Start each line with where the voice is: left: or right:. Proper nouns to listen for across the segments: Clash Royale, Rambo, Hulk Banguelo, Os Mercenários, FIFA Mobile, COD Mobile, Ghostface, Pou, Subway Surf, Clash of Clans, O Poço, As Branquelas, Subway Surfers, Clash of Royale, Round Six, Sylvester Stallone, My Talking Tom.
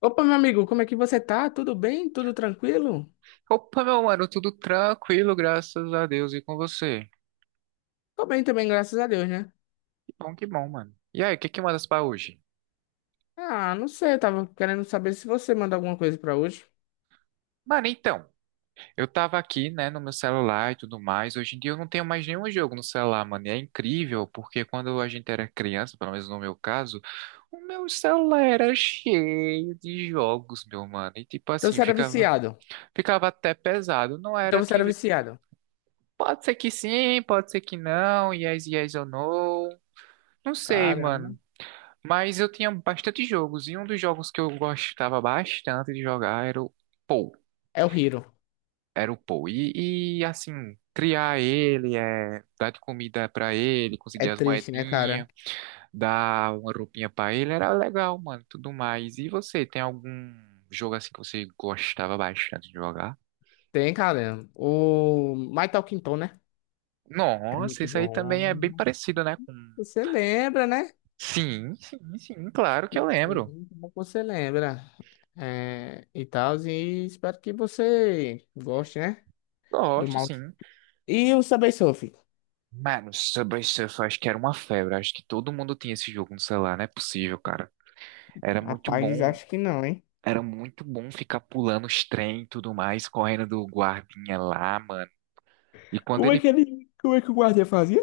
left: Opa, meu amigo, como é que você tá? Tudo bem? Tudo tranquilo?
right: Opa, meu mano, tudo tranquilo, graças a Deus, e com você?
left: Tô bem também, graças a Deus, né?
right: Que bom, mano. E aí, o que que mandas pra hoje?
left: Ah, não sei, eu tava querendo saber se você manda alguma coisa pra hoje.
right: Mano, então, eu tava aqui, né, no meu celular e tudo mais. Hoje em dia eu não tenho mais nenhum jogo no celular, mano. E é incrível, porque quando a gente era criança, pelo menos no meu caso, o meu celular era cheio de jogos, meu mano. E tipo
left: Então
right: assim,
left: você era
right: ficava,
left: viciado.
right: ficava até pesado. Não
left: Então
right: era
left: você era
right: que.
left: viciado.
right: Pode ser que sim, pode ser que não. Yes, yes ou no. Não sei,
left: Caramba.
right: mano. Mas eu tinha bastante jogos, e um dos jogos que eu gostava bastante de jogar era o Pou.
left: É o Hiro.
right: Era o Pou. E, assim, criar ele, é, dar de comida pra ele,
left: É
right: conseguir as
left: triste, né, cara?
right: moedinhas, dar uma roupinha pra ele, era legal, mano, tudo mais. E você, tem algum jogo assim que você gostava bastante de jogar?
left: Tem, cara. O My Talking Tom, né? É
right: Nossa,
left: muito
right: isso aí também é bem
left: bom.
right: parecido, né, com.
left: Você lembra, né?
right: Sim, sim, sim, claro que eu
left: Que
right: lembro.
left: bom que você lembra. É, e tal, e espero que você goste, né? Do
right: Gosto,
left: mal.
right: sim.
left: E o Subway Surf?
right: Mano, Subway Surfers acho que era uma febre. Acho que todo mundo tinha esse jogo no celular, não é possível, cara. Era muito
left: Rapaz,
right: bom,
left: acho que não, hein?
right: era muito bom ficar pulando os trem e tudo mais, correndo do guardinha lá, mano. E quando
left: Como é
right: ele.
left: que ele, como é que o guardiã fazia?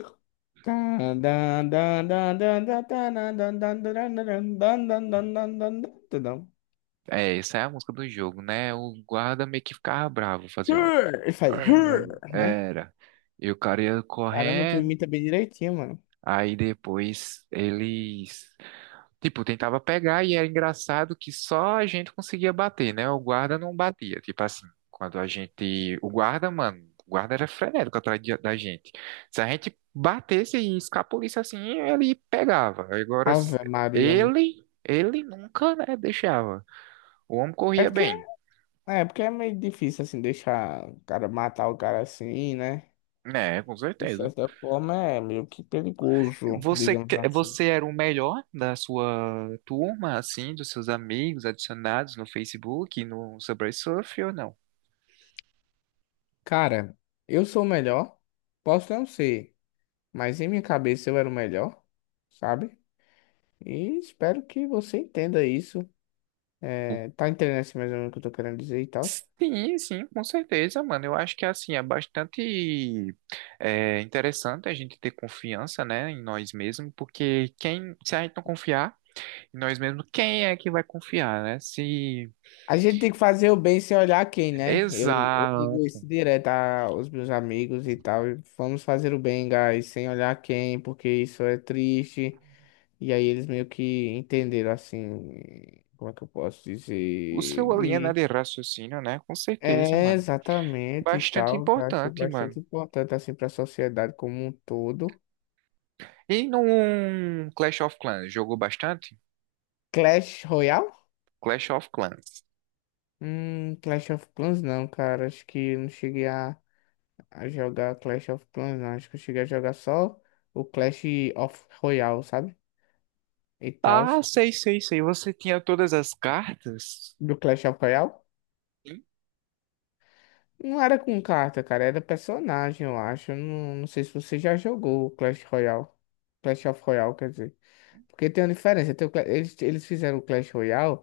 right: É, essa é a música do jogo, né? O guarda meio que ficava bravo, fazia um.
left: Hur! Ele faz, hur, né?
right: Era. E o cara ia
left: Caramba, tu
right: correndo,
left: imita bem direitinho, mano.
right: aí depois eles. Tipo, tentava pegar e era engraçado que só a gente conseguia bater, né? O guarda não batia. Tipo assim, quando a gente. O guarda, mano, o guarda era frenético atrás da gente. Se a gente batesse e escapolisse assim, ele pegava. Agora,
left: Ave Maria.
right: ele, nunca, né, deixava. O homem
left: É
right: corria
left: porque
right: bem.
left: é, porque é meio difícil, assim, deixar o cara matar o cara assim, né?
right: Né, com
left: De
right: certeza.
left: certa forma é meio que perigoso,
right: Você,
left: digamos
right: que-
left: assim.
right: você era o melhor da sua turma, assim, dos seus amigos adicionados no Facebook, no Subway Surf ou não?
left: Cara, eu sou o melhor. Posso não ser, mas em minha cabeça eu era o melhor, sabe? E espero que você entenda isso. É, tá entendendo assim mais ou menos o que eu tô querendo dizer e tal.
right: Sim, sim, com certeza, mano. Eu acho que assim é bastante interessante a gente ter confiança, né, em nós mesmos, porque quem, se a gente não confiar em nós mesmos, quem é que vai confiar, né? Se
left: A gente tem que fazer o bem sem olhar quem, né? Eu digo
right: exato,
left: isso direto aos meus amigos e tal. Vamos fazer o bem, guys, sem olhar quem, porque isso é triste. E aí eles meio que entenderam assim, como é que eu posso
right: o
left: dizer?
right: seu linha, né,
left: De...
right: de raciocínio, né? Com certeza,
left: É,
right: mano.
left: exatamente e
right: Bastante
left: tal. Eu acho
right: importante,
left: bastante
right: mano.
left: importante assim para a sociedade como um todo.
right: E num Clash of Clans, jogou bastante?
left: Clash Royale?
right: Clash of Clans.
left: Clash of Clans não, cara. Acho que eu não cheguei a jogar Clash of Clans, não. Acho que eu cheguei a jogar só o Clash of Royale, sabe? E tal.
right: Ah, sei, sei, sei. Você tinha todas as cartas?
left: Do Clash of Royale? Não era com carta, cara. Era personagem, eu acho. Eu não sei se você já jogou o Clash Royale. Clash of Royale, quer dizer. Porque tem uma diferença. Eles, fizeram o Clash Royale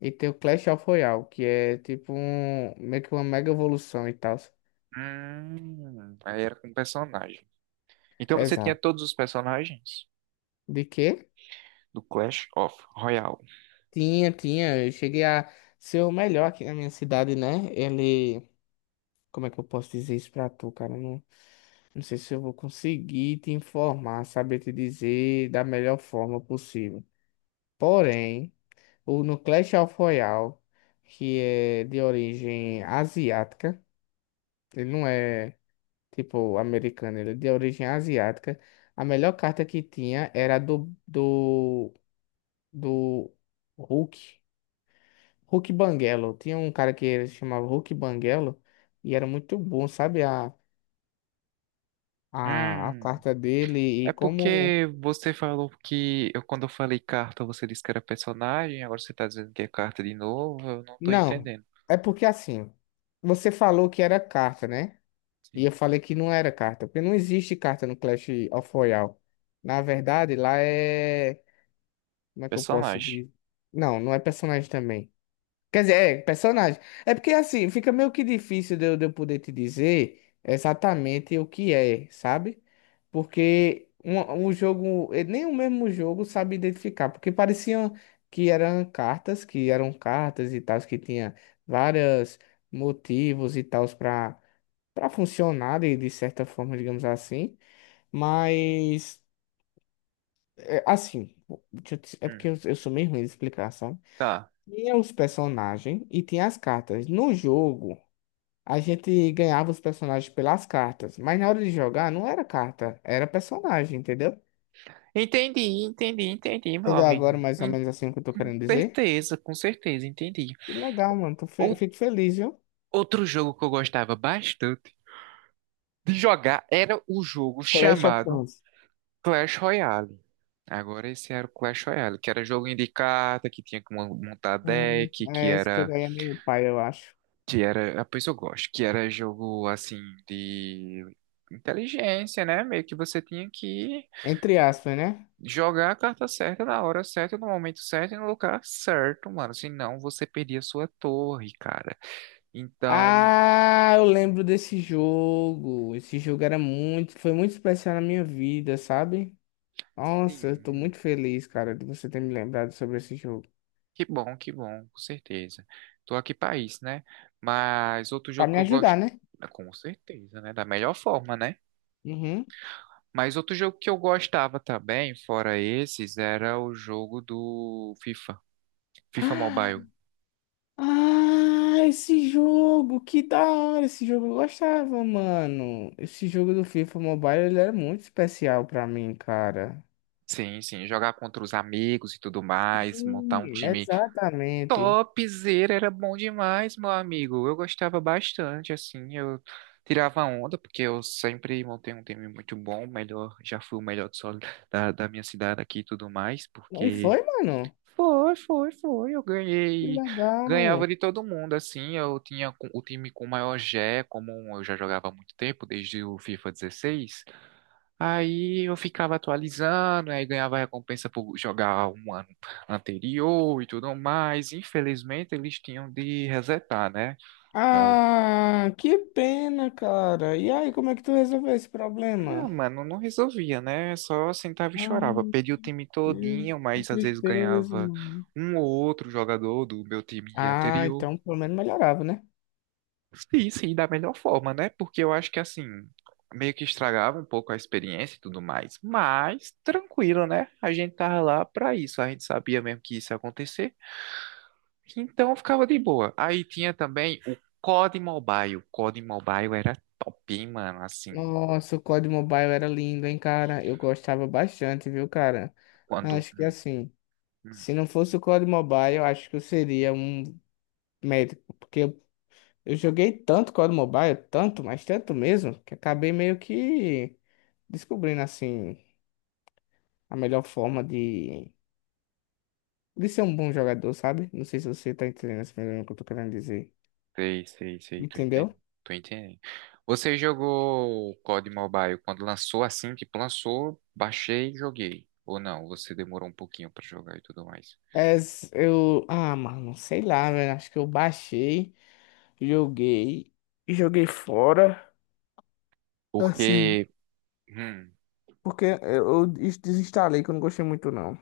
left: e tem o Clash of Royale, que é tipo um, meio que uma mega evolução e tal.
right: Aí era com personagem. Então você tinha
left: Exato.
right: todos os personagens
left: De quê?
right: do Clash of Royale.
left: Tinha, tinha. Eu cheguei a ser o melhor aqui na minha cidade, né? Ele. Como é que eu posso dizer isso pra tu, cara? Não, não sei se eu vou conseguir te informar, saber te dizer da melhor forma possível. Porém, o no Clash of Royale, que é de origem asiática, ele não é tipo americano, ele é de origem asiática. A melhor carta que tinha era a do Hulk. Hulk Banguelo. Tinha um cara que ele se chamava Hulk Banguelo e era muito bom, sabe? A
right: Hum,
left: carta dele e
right: é
left: como.
right: porque você falou quando eu falei carta, você disse que era personagem, agora você tá dizendo que é carta de novo, eu não tô
left: Não,
right: entendendo.
left: é porque assim, você falou que era carta, né? E eu
right: Sim,
left: falei que não era carta, porque não existe carta no Clash of Royale. Na verdade, lá é. Como é que eu posso
right: personagem.
left: dizer? Não, não é personagem também. Quer dizer, é, personagem. É porque assim, fica meio que difícil de eu poder te dizer exatamente o que é, sabe? Porque um jogo, nem o mesmo jogo sabe identificar, porque parecia que eram cartas, e tal, que tinha vários motivos e tal para funcionar de certa forma, digamos assim. Mas, assim, é
right: Hum,
left: porque eu sou meio ruim de explicar, sabe?
right: tá.
left: Tinha os personagens e tinha as cartas. No jogo, a gente ganhava os personagens pelas cartas, mas na hora de jogar não era carta, era personagem, entendeu?
right: Entendi, entendi, entendi, meu
left: Entendeu
right: amigo.
left: agora mais ou
right: Hum,
left: menos assim o que eu tô querendo dizer?
right: Com certeza, entendi.
left: Que legal, mano.
right: Ou-
left: Fico feliz, viu?
right: Outro jogo que eu gostava bastante de jogar era o jogo
left: Clash of
right: chamado
left: Clans.
right: Clash Royale. Agora esse era o Clash Royale, que era joguinho de carta, que tinha que montar deck, que
left: É, esse jogo
right: era,
left: aí é meio pai, eu acho.
right: que era, a pessoa gosta, que era jogo assim de inteligência, né? Meio que você tinha que
left: Entre aspas, né?
right: jogar a carta certa na hora certa, no momento certo e no lugar certo, mano. Senão você perdia sua torre, cara. Então,
left: Ah, eu lembro desse jogo. Esse jogo era muito, foi muito especial na minha vida, sabe? Nossa, eu tô
right: sim.
left: muito feliz, cara, de você ter me lembrado sobre esse jogo.
right: Que bom, com certeza. Tô aqui pra isso, né? Mas outro
left: Pra
right: jogo que
left: me
right: eu
left: ajudar,
right: gosto,
left: né?
right: com certeza, né? Da melhor forma, né?
left: Uhum.
right: Mas outro jogo que eu gostava também, fora esses, era o jogo do FIFA, FIFA Mobile.
left: Ah, esse jogo, que da hora, esse jogo eu gostava, mano. Esse jogo do FIFA Mobile, ele era muito especial pra mim, cara.
right: Sim, sim, jogar contra os amigos e tudo mais, montar um
left: Sim,
right: time
left: exatamente.
right: Topzera, era bom demais, meu amigo. Eu gostava bastante, assim, eu tirava onda, porque eu sempre montei um time muito bom, melhor, já fui o melhor do solo da minha cidade aqui e tudo mais,
left: E
right: porque
left: foi, mano?
right: foi, foi, foi, eu
left: Que
right: ganhei,
left: legal.
right: ganhava de todo mundo, assim, eu tinha o time com o maior G, E, como eu já jogava há muito tempo, desde o FIFA 16. Aí eu ficava atualizando, aí ganhava recompensa por jogar um ano anterior e tudo mais. Infelizmente, eles tinham de resetar, né? Dava-
left: Ah, que pena, cara. E aí, como é que tu resolveu esse
right: Ah,
left: problema?
right: mano, não resolvia, né? Só sentava e
left: Ah,
right: chorava. Perdi o time
left: que,
right: todinho,
left: que
right: mas às vezes
left: tristeza,
right: ganhava
left: mano.
right: um ou outro jogador do meu time
left: Ah,
right: anterior.
left: então pelo menos melhorava, né?
right: Sim, sim, da melhor forma, né? Porque eu acho que assim, meio que estragava um pouco a experiência e tudo mais. Mas tranquilo, né? A gente tava lá pra isso. A gente sabia mesmo que isso ia acontecer. Então eu ficava de boa. Aí tinha também o COD Mobile. O COD Mobile era top, hein, mano. Assim,
left: Nossa, o COD Mobile era lindo, hein, cara? Eu gostava bastante, viu, cara?
right: quando.
left: Acho que assim,
right: Hum,
left: se não fosse o COD Mobile, eu acho que eu seria um médico, porque eu joguei tanto COD Mobile, tanto, mas tanto mesmo, que acabei meio que descobrindo, assim, a melhor forma de ser um bom jogador, sabe? Não sei se você tá entendendo esse problema que eu tô querendo dizer.
right: sei, sei, sei, tô
left: Entendeu?
right: entendendo. Tô entendendo. Você jogou o COD Mobile quando lançou assim, tipo, lançou, baixei e joguei. Ou não, você demorou um pouquinho pra jogar e tudo mais.
left: É, s- eu. Ah, mano, sei lá, velho. Acho que eu baixei, joguei, joguei fora. Assim,
right: Porque. hum,
left: porque eu desinstalei que eu não gostei muito, não.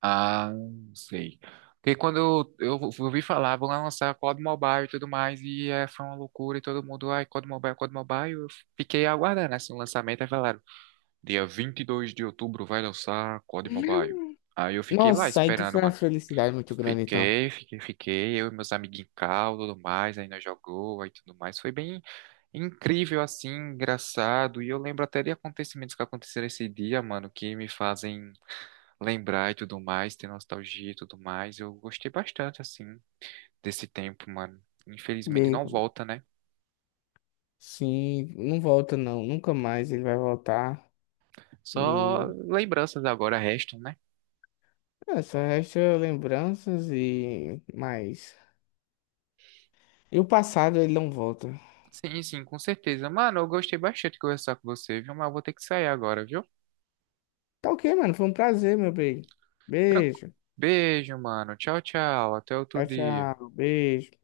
right: Ah, sei. Porque quando eu ouvi falar, vão lançar COD Mobile e tudo mais, e é, foi uma loucura, e todo mundo, ai, COD Mobile, COD Mobile, eu fiquei aguardando, assim, o lançamento, aí falaram, dia 22 de outubro vai lançar COD Mobile. Aí eu fiquei lá
left: Nossa, aí que
right: esperando,
left: foi uma
right: mano.
left: felicidade muito grande, então.
right: Fiquei, eu e meus amiguinhos em cal, tudo mais, aí nós jogou, aí tudo mais, foi bem incrível, assim, engraçado, e eu lembro até de acontecimentos que aconteceram esse dia, mano, que me fazem lembrar e tudo mais, ter nostalgia e tudo mais. Eu gostei bastante, assim, desse tempo, mano.
left: E
right: Infelizmente
left: aí,
right: não volta, né?
left: sim, não volta, não. Nunca mais ele vai voltar. E
right: Só lembranças agora restam, né?
left: é, só resta lembranças e mais. E o passado, ele não volta.
right: Sim, sim, com certeza. Mano, eu gostei bastante de conversar com você, viu? Mas eu vou ter que sair agora, viu?
left: Tá ok, mano. Foi um prazer, meu bem.
right: Tranquilo.
left: Beijo.
right: Beijo, mano. Tchau, tchau. Até outro
left: Tchau,
right: dia.
left: tchau. Beijo.